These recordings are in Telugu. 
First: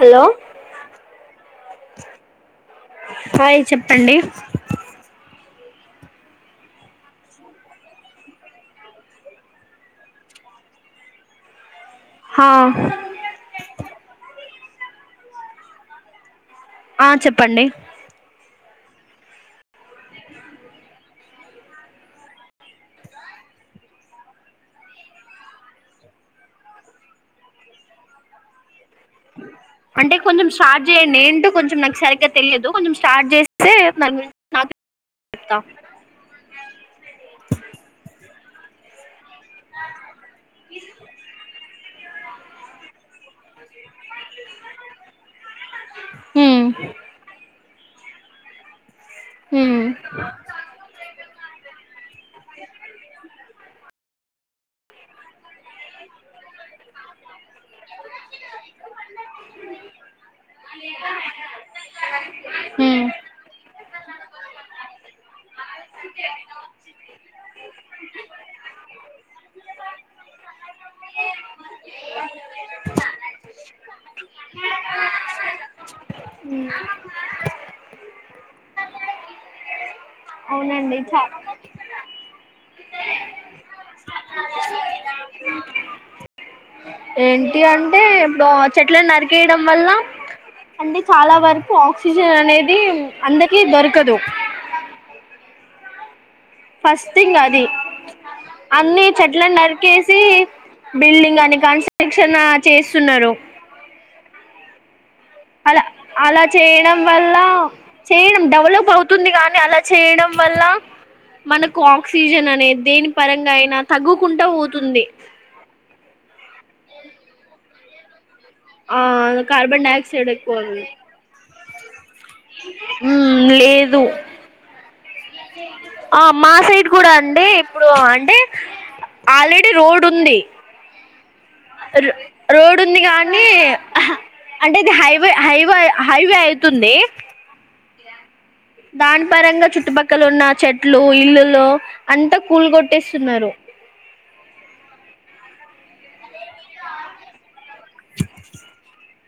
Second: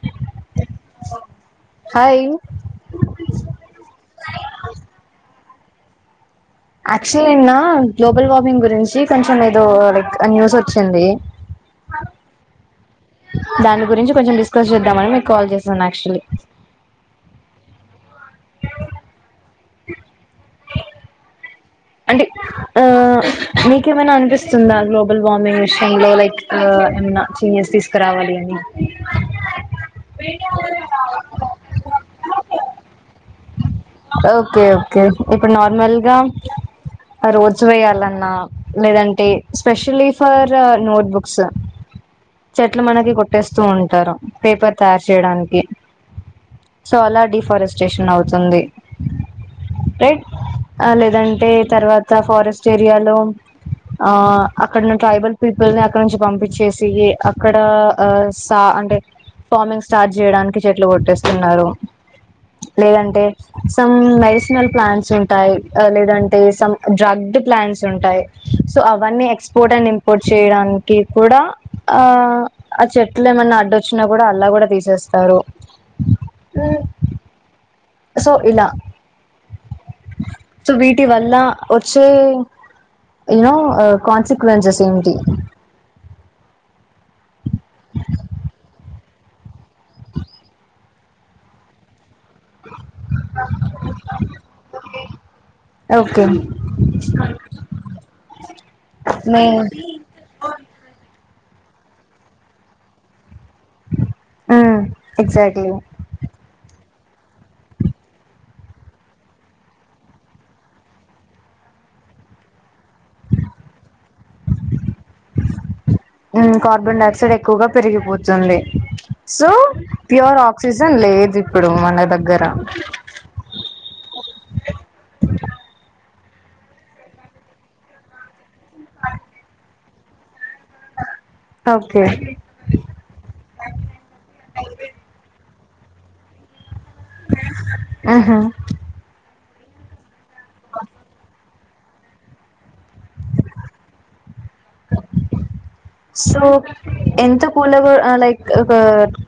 హలో హాయ్ హాయ్ చెప్పండి యాక్చూల్లీ గ్లోబల్ వార్మింగ్ గురించి కొంచెం ఏదో లైక్ న్యూస్ వచ్చింది హా దాని గురించి కొంచెం డిస్కస్ చేద్దామని మీకు కాల్ చేసాను యాక్చువల్లీ ఆ చెప్పండి [inaudible] [unintelligible] అంటే ఆ మీకేమైనా అనిపిస్తుందా గ్లోబల్ వార్మింగ్ విషయంలో లైక్ ఏమన్నా చేంజెస్ తీసుకురావాలి అని అంటే కొంచెం స్టార్ట్ చేయండి ఏంటో కొంచెం నాకు సరిగ్గా తెలియదు కొంచెం స్టార్ట్ చేస్తే ఓకే నాకు ఓకే చెప్తా రోజు వే య్యాలన్నా ఆ లేదంటే స్పెషలీ ఫర్ నోట్బుక్స్ చెట్లు మనగి కు ట్టేస్త ఉంటారు పేపర్ తయారు చేయడానికి హ్మ్ సో అలా డిఫారెస్టేషన్ అవుతు స్తుంది హ్మ్ రెట్ లేదంటే తవాత ఫారెస్ట్ ఏరియాలో ఆ అక్కడన ట్రైబల్ పీపుల్ ని అక్కడ నుంచి పంపించేసి అక్కడ ఆ సా అంటే, ఫార్మింగ్ స్టార్ట్ చేయడానికి చెట్లు కొట్టేస్తున్నారు హ్మ్ లేదంటే త్తం మెడిసినల్ ప్లాంట్స్ ఉంటాయి లేదంటే డ్రగ్డ్ ప్లాంట్స్ ఉంటాయి, సో అవన్నీ ఎక్స్పోర్ట్ అండ్ ఇంపోర్ట్ చేయడానికి కూడా ఆ ఆ చెట్లు ఏమైన్నా అడ్డొచ్చినా కూడా అలా కూడా తీసేస్తారు. సో ఇలా సో అవునండి వీటి చ వల్ల వచ్చే యూనో కాన్సిక్వెన్సెస్ ఏటి ఏంటి అంటే ఇప్పుడు చెట్లను నరికేయడం వల్ల అంటే చాలా వరకు ఆక్సిజన్ అనేది ఇది అందకి దొరకదు ఓకే ఫస్ట్ థింగ్ అది అన్ని మే చెట్లలను నరికేసి బిల్డింగ్ ఈ కాన్స్ట్రక్షన్ చేస్తున్నారు ఆ అలా అలా చేయనా వల్ చేయడం డెవలప్ అవుతుంది కానీ, అలా చేయడం వల్ల మనకు ఆక్సిజన్ అనేది దేని పరంగా అయినా తగ్గుకుంటా పోతుంది కార్బన్ డయాక్సైడ్ ఎక్కువగా పెరిగిపోతుంది ఆ సుంది so carbon dioxide pure oxygen లేదు ఇప్పుడు మనగ హ్మ్ లేదు [unintelligible] ఆ మా సైడ్ కూడా అండి ఇప్పుడు అంటే ఆల్రెడీ రోడ్ టుంది. ఓకే రోడ్ ఉంది కానీ అంటే ఇది హైవే హైవే హైవే అవుతుంది ఆహా దాన్ పరంగా చుట్టుపక్కల ఇక్కలు ఉన్న చెట్లు ఇల్లులో అంతా కూల్ కొట్టేస్తున్నారు సో ఎంత స్కల లైక్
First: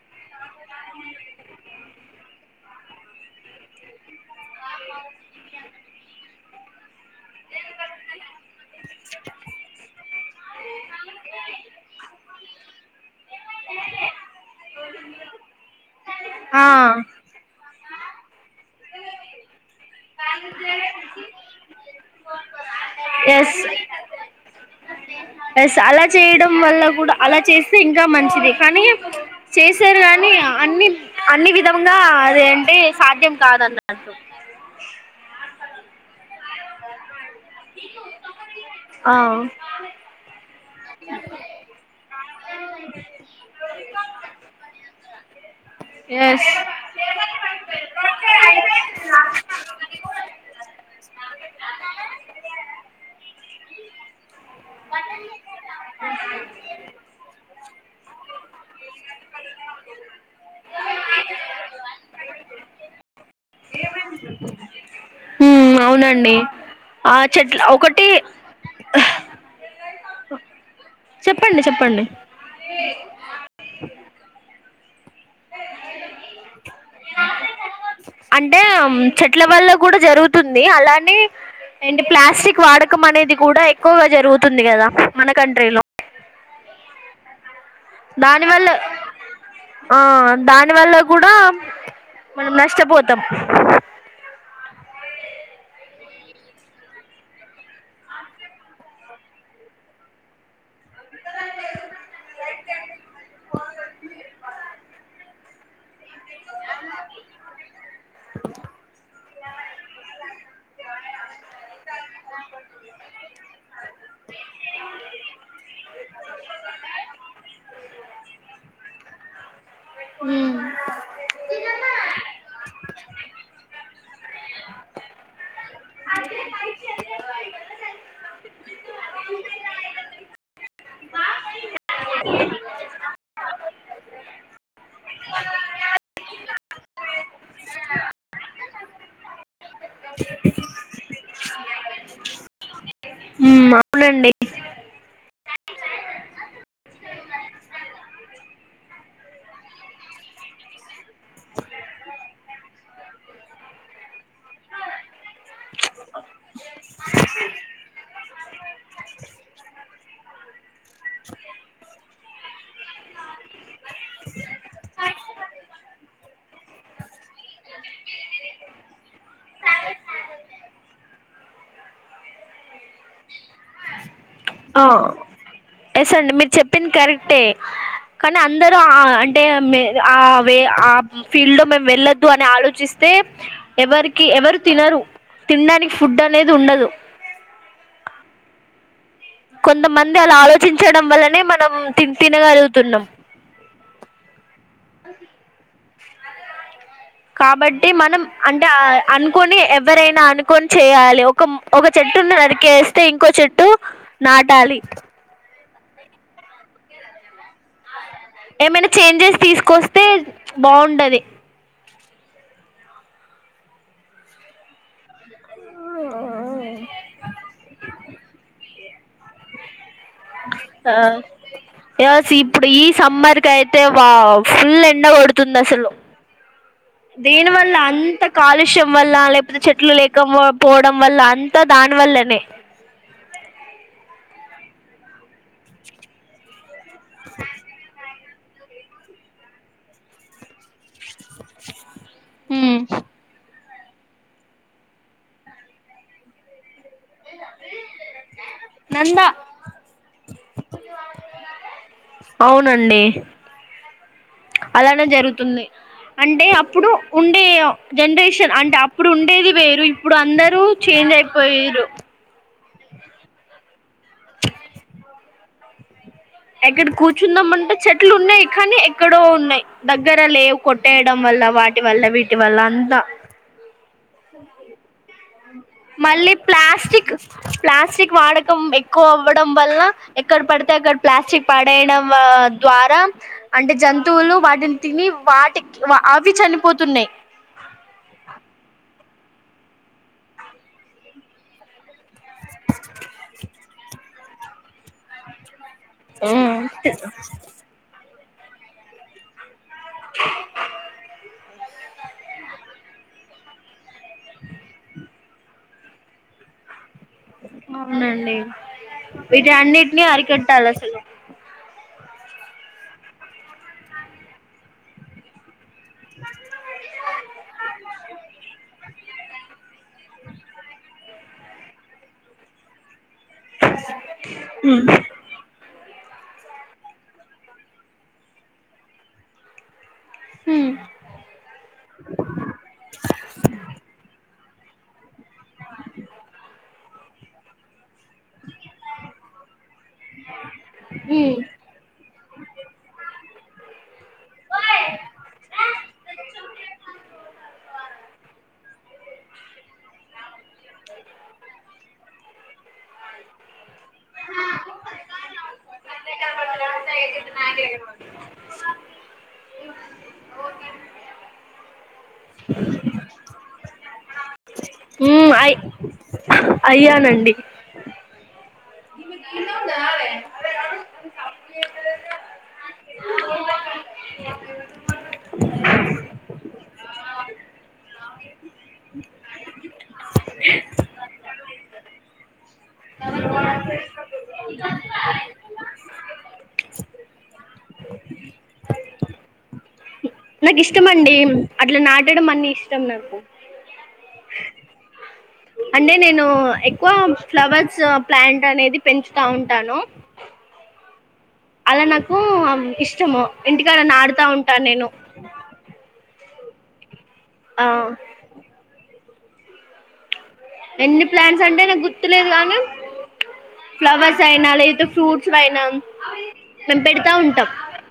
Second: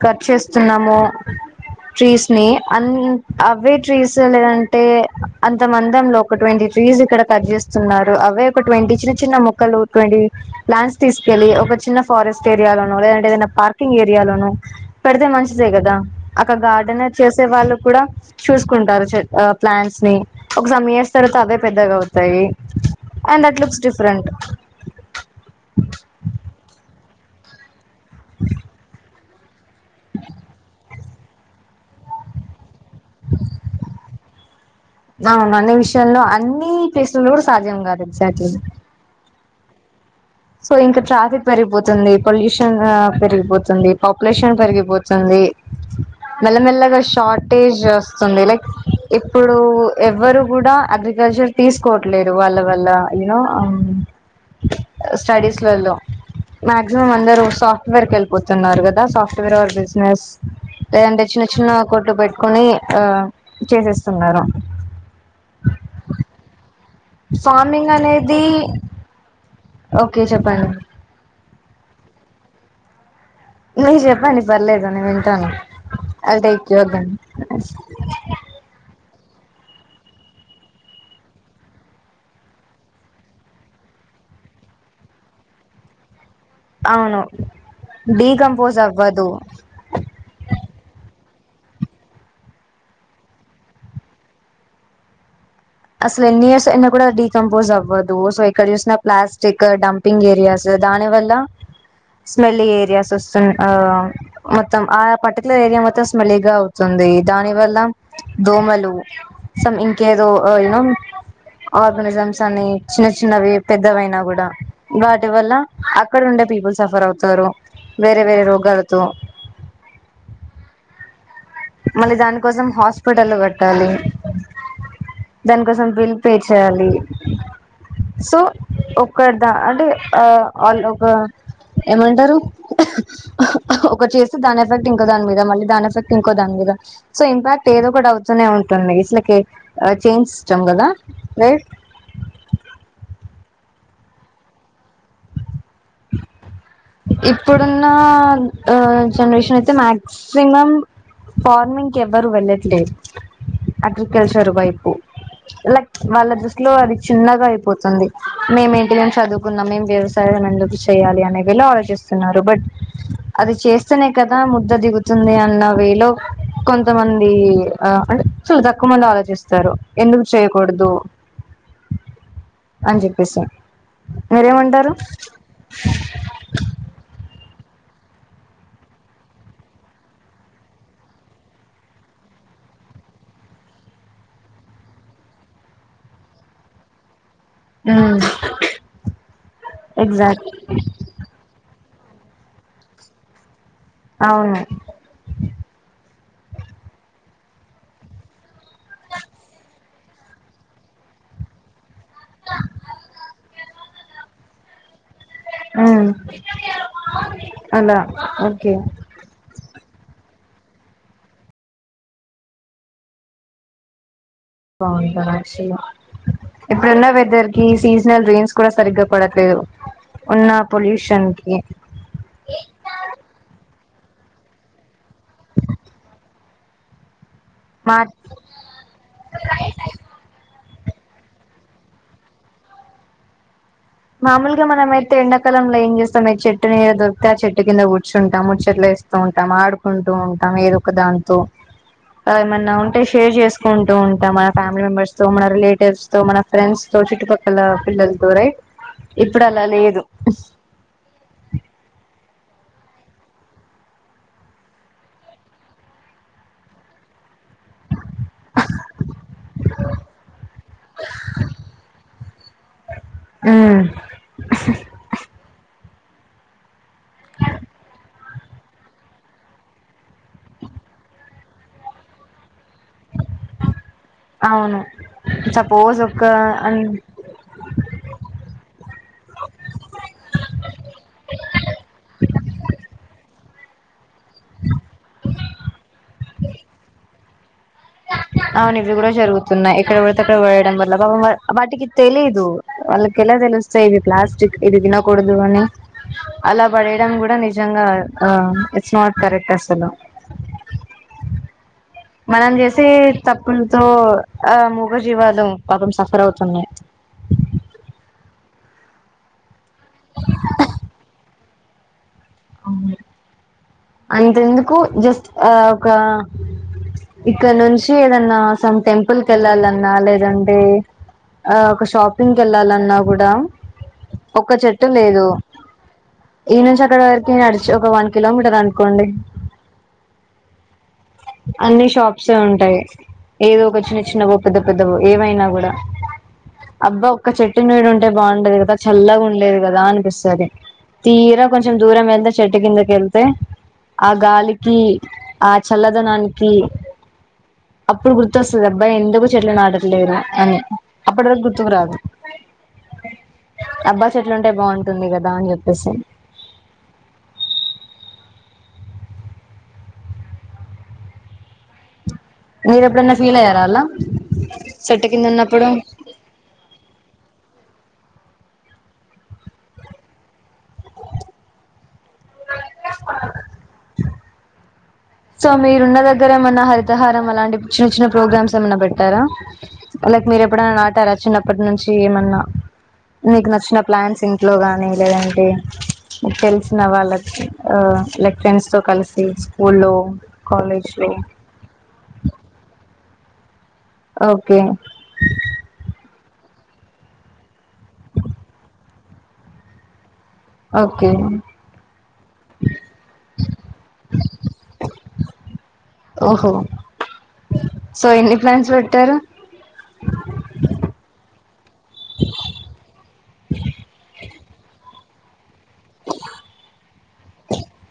కట్ చేస్తున్నాము ట్రీస్ని అం అవే ట్రీస్ లేదంటే అంత మందంలో ఒక ట్వంటీ ట్రీస్ ఇక్కడ కట్ చేస్తున్నారు అవే ఒక ట్వంటి చిన్న చిన్న మొక్కలు ట్వంటీ ప్లాంట్స్ తీస్ చెలి ఒక చిన్న ఫారెస్ట్ తేరియాల [unintelligible] ఏదన్న పార్కింగ్ ఏరియాలోను పెడ్తే మంచిదే కదా అక్క ఆ గార్డెన్ చేసే వాళ్ళు కూడా చూసుకుంటారు చె ఆ ప్లాంట్స్నీ ఒక సమ్ ఇయర్స్ తర్వాత అవే పెద్దగవుతాయి. And yes that looks different yes అలా చేయడం వల్ల కూడా అలా చేస్ స్తే ఇంకా మంచిది కానీ చేసారు గాని అన్ని అన్ని విధముగా అదేంటి సాధ్యం కాదన్నాను. అవునా నీ ఇష్ [unintelligible] అన్నీ టేస్ట్లు కూడా సాధ్యం కాదు ఎగ్జాక్ట్లీ అ సో ఇంకా ట్రాఫిక్ పెరిగిపోతుంది. పొల్యూషన్ ఆ పెరిగిపోతుంది. పాపులేషన్ పెరిగిపోతుంది. ఎస్ మెల్లమెల్లగా షార్టేజ్ వస్తుంది లైక్ ఇప్పుడు ఎవ్వరు కూడా అగ్రికల్చర్ తీస్కోవట్లేరు వాళ్ళ వల్ల యూ నో స్టడీస్ లలో మాక్సిమం అందరు సాఫ్ట్వేర్ కు వెళ్ళిపోతున్నారు కదా సాఫ్ట్వేర్ అర్ బిజినెస్ లేదంటే చిన్న చిన్న కొట్టు పెట్టుకుని ఆ చేసేస్తున్నారు ఉమ్ అవునండి ఆ చెట్ల ఫార్మింగ్ ఒకటి అనేది ఓకే చెప్పండి చెప్పండి చెప్పండి ను చెప్పండి పర్లేదు నేను వింటాను అవిల్ టేక్ [unintelligible] అంటే ఉమ్, చెట్ల వల్ల కూడా జరుగుతుంది. అలానే ఏంటి ప్లాస్టిక్ వాడకం అనేది కూడా ఎక్కువగా జరుగుతుంది కదా మన కంట్రీలో అవును దానివల్ల డీకంపోజ్ అవ్వదు ఆ దాని వల్ల కూడా మనం నష్టపోతాం అసలు ఎన్ని ఇయర్స్ అయిన కూడా డీకంపోజ్ అవ్వదు సో ఏక్కడ చూసిన ప్లాస్టిక్ డంపింగ్ ఏరియాస్ దాని వల్ల స్మెల్ ఏరియాస్ వస్తా ఆ మొత్తం ఆ పట్టు ఏరియా మొత్తం మల్లిగా అవుతుంది దాని వల్ల దోమలు సమ్ ఇంకేదో ఓయ్ నో అగు ఆనిజమ్స్ అని చిన్న చిన్నవి పెద్దవయినా కూడా వాటి వల్ల అక్కడ ఉండే పీపుల్ సఫర్ అవుతారు వేరే వేరే రోగాలు తో ఊ మళ్ళీ దాని కోసం హాస్పిటల్ లు కట్టాలి దాని కోసం బిల్ పే చేయాలి చేయాలి సో ఒకటిద అంటే ఆ ఏమంటారు ఒక చేసి దాని ఎఫెక్ట్ ఇంకో దాని మీద మళ్ళీ దానీ ఎఫెక్ట్ దాని మీద సో ఇంపాక్ట్ ఏదో ఒకటి అవుతూనే ఉంటుంది ఇసలకి చేయిజ్ ఇష్టాం కదా ట్ ఊ అవునండి ఇప్పుడున్న జనరేషన్ అయితే మ్యాగ్సిమం ఫార్మింగ్ కి ఎవరు వెళ్ళట్లేదు అగ్రికల్చర్ వైపు లైక్ వాళ్ళ దృష్టిలో అది చిన్నగా అయిపోతుంది మే ఏంటనేె చదువుకున్నాం మేం వ్యవసాయం ఎందుకు చేయాలి అనే లో ఆలోచిస్తున్నారు బట్ అది చేస్తేనే కదా ముద్ద దిగుతుంది అన్న వేలో కొంతమంది అంటే చాల తక్కువ మంది ఆలోచిస్తారు ఎందుకు చేయకూడదు అని చెప్పేసి ఆ మీరేమంటారు ఎస్ అండి మీరు చెప్పింది కరెక్టే కానీ అందరు ఆ అంటే ఆ వే ఆ ఫీల్డ్ లో మేము వెళ్ళద్దు అని ఆలోచిస్తే ఎవరికి ఎవరు తినరు తినడానికి ఫుడ్ అనేది ఉండదు. ఆ కొంతమంది అలా ఆలోచించడం వల్లనే మనం తిని తినగలుగుతున్నాం. అవును. కాబట్టి మనం అంటే అనుకొని ఎవరైనా అనుకొని చేయాలి ఒక ఒక చెట్టును నరికేస్తే ఇంకో చెట్టు నాటాలి. ఆ ఏమైనా చేంజెస్ తీసుకొస్తే త్తే బాగుండాది బ ఇప్పుడున్న వెదర్ కి సీజనల్ రైన్స్ కూడా సరిగ్గా పడట్లేదు ఉన్న ఆ పొల్యూషన్ కి యస్ ఇప్పుడు ఈ సమ్మర్కయితే అంతే వావ్ ఫుల్ ఎండ కొడుతుంది అసలు దేని వల్ల మా అంత కాలుష్యం వల్ల లేకపోతే చెట్లు లేకం పోవడం వల్ల అంతా దానివల్లనే మామూలుగ మనమైతే ఎండ కాలంలో ఏం చేస్తాం ఏ చెట్టునీడ దొరికితే ఆ చెట్టు కింద కుర్చుంటాం ముచ్చట్లు వేస్తూ ఉంటాం ఆడుకుంటూ ఉంటాం ఏదో ఒక దాంతో ఆ ఏమన్నా ఉంటే షేర్ చేసు కుంటూ ఉంటాం మన ఫ్యామిలీ మెంబర్స్ తో మన రిలేటివ్స్ తో మన ఫ్రెండ్స్ సో చుట్టుపక్కల ఫిల్డ్ అనుకోరై నందా ఇప్పుడు అలా లేదు. అవునండి. అలానే జరుగుతుంది. అంటే అప్పుడు ఉండే జనరేషన్ అంటే అప్పుడు ఉండేది వేరు ఇప్పుడు అందరూ చేంజ్ అయిపోయ్యిరు. ఊ ఎక్కడ కూర్చున్నాాం అంటే చెట్లు ఉన్నాయి కానీ ఎక్కడో ఉన్నాయి దగ్గర లేవు కొట్టేయడం వల్ల వాటి వల్ల వీటి వల్ల అంత అవును సపోజ్ మళ్ళీ ఒక ప్లాస్టిక్ ప్లాస్టిక్ వాడకం ఎక్కువ అవ్వడం వల్ల ఎక్కడ పడితే అక్కడ చి పడేయడం ద్వారా అంటే జం తువులు వాటిని తిని వాటికి అవి చనిపోతున్నాయి. తున్నాయి ఎక్కబడితే అక్కడ పడేయడం వల్ల పాపం వాటికి తెలీదు వాళ్ళకి ఎలా తెలుస్తాయి. ఇది ప్లాస్టిక్ ఇది తినకూడదు అని అలా పడేయడం కూడా నిజంగా ఆ ఇట్స్ నాట్ కరెక్ట్ అస్. అసలు. మనం జేసే తప్పులు తో ఆ ముగ జీవాలు నం పాపం సఫర్ అవుతున్నాయి. అవునండి. అన్నింటిని అరీకట్టాల అసలు అవును అంతెందుకు జస్ట్ ఆ ఒక ఇక్కడ నుంచి ఏదన్నా సమ్ టెంపుల్ కు వెళ్ళాలన్నా లేదంటే ఆ ఒక షాపింగ్ ఏళ్ళాలన్నా కూడా ఒక్క చెట్టు హ్మ్ లేదు. ఈడ్ నుంచి అక్కడ వరకు నడిచి ఒక వన్ కిలోమీటర్ అన్ కోండి. అన్ని షాప్సే ఉంటాయి ఏదో ఒక చిన్న చిన్న వో పెద్ద పెద్దవో ఏవైనా కూడా అబ్బా ఒక్క చెట్టు నీడ ఉంటే బాగుండేది కదా చల్లగా ఉం లేదు కదా అన్ ఒకసారి హ్మ్ తీరా కొంచెం దూరం వెళ్తే చెట్టు కిందకి వెళ్తే ఆ గాలికి ఆ చల్లదనానికి అప్పుడు గుర్తొస్తది. అబ్బా ఏ ఎందుకు చెట్లు నాటట్లేరు అని అప్పటి వరకు గుర్తుకు రాదు. అబ్బా చెట్లుంటే బాగుంటుంది. గాదా అని చెప్పేసి మీరెప్పుడన్నా ఫీల్ అయ్యార అలా చెట్టు కింద హ్ అయి ఉన్నప్పుడు అయ్యానండి. స నాే సో మీరున్న దగ్గర ఏమన్నా హరితహారం అలాంటి చిన్న చిన్న ప్రోగ్రామ్స్ ఏమన్నా పెట్టారా లైక్ మీరు ఎప్పుడైనా నాటారా చిన్నప్పటి నుంచి ఏమన్నా మీకు నచ్చిన ప్లాంట్స్ ఇంట్లో గాని లేదంటే మీకు తెలిసిన వాళ్ళకి ఆ లైక్ ఫ్రెండ్స్ తో కలిసి స్కూల్లో నాకు ఇష్టం కాలేజ్ లో అండి. అట్లా నాటడం అన్ని ఇష్టం నాకు ఓకే అంటే నేను ఎక్కువ ఫ్లవర్స్ ప్లాంట్ అనేది పెంచుతా ఉంటాను. ఓకే అలా నాకు ఇష్టము. ఇంటికాడ నాటుతా ఉంటాను. నేను ఓహో ఆ సో ఎన్ని ప్లాంట్స్ పెట్టారు. ఎన్ని ప్లాంట్స్ అంటే నాకు గుర్తులేదు. గానీ ఫ్లవర్స్ అయినా లేక ఫ్రూట్ పుడైనామ్ మేము పెడతా ఉంటాం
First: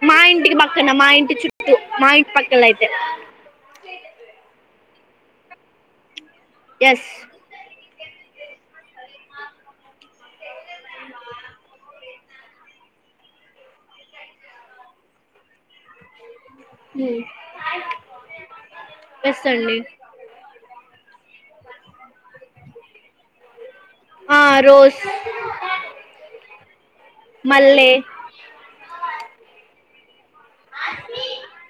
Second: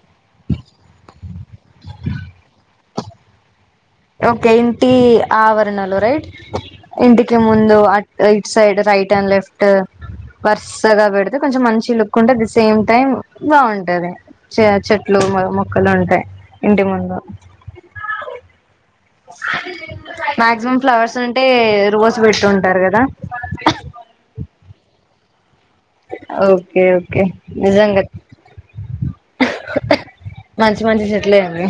మా ఇంటికి పక్కన మా ఇంటి చుట్టూ మా ఇంటి పక్కల అయితే ఏడుంటవ్ [unintelligible] ఓకే ఇంటి ఆవరణలు రైట్ ఎస్ ఇంటికి ముందు అ right side right and left వర్రసగా పెడితే కొంచెం మంచి లుక్ కుండది సేమ్ టైమ్ బాగుంటది చ చెట్లు మొక్కలు ఉంటాయి ఇంటి ముందు [unintelligible] ఎస్ అండి. మాక్సిమం ఫ్లవర్స్ అంటే రోస్ పెట్టుంటారు. గాదా చేతులు [unintelligible] ఓకే ఓ కె నిజంగా మంచి మంచి సెటిల్ అయింది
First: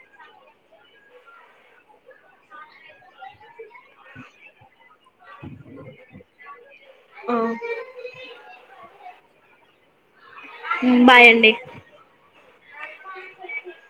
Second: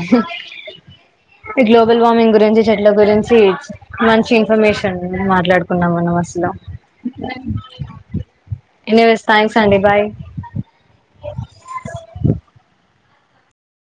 ఈ గ్లోబల్ వార్మింగ్ గురించి చెట్ల గురించి మంచి ఇన్ఫర్మేష తన గురించే మాట్లాడుకున్నాం మన మసల యస్ థాంక్స్ అండి బాయ్ ఊ బాయ్ అండి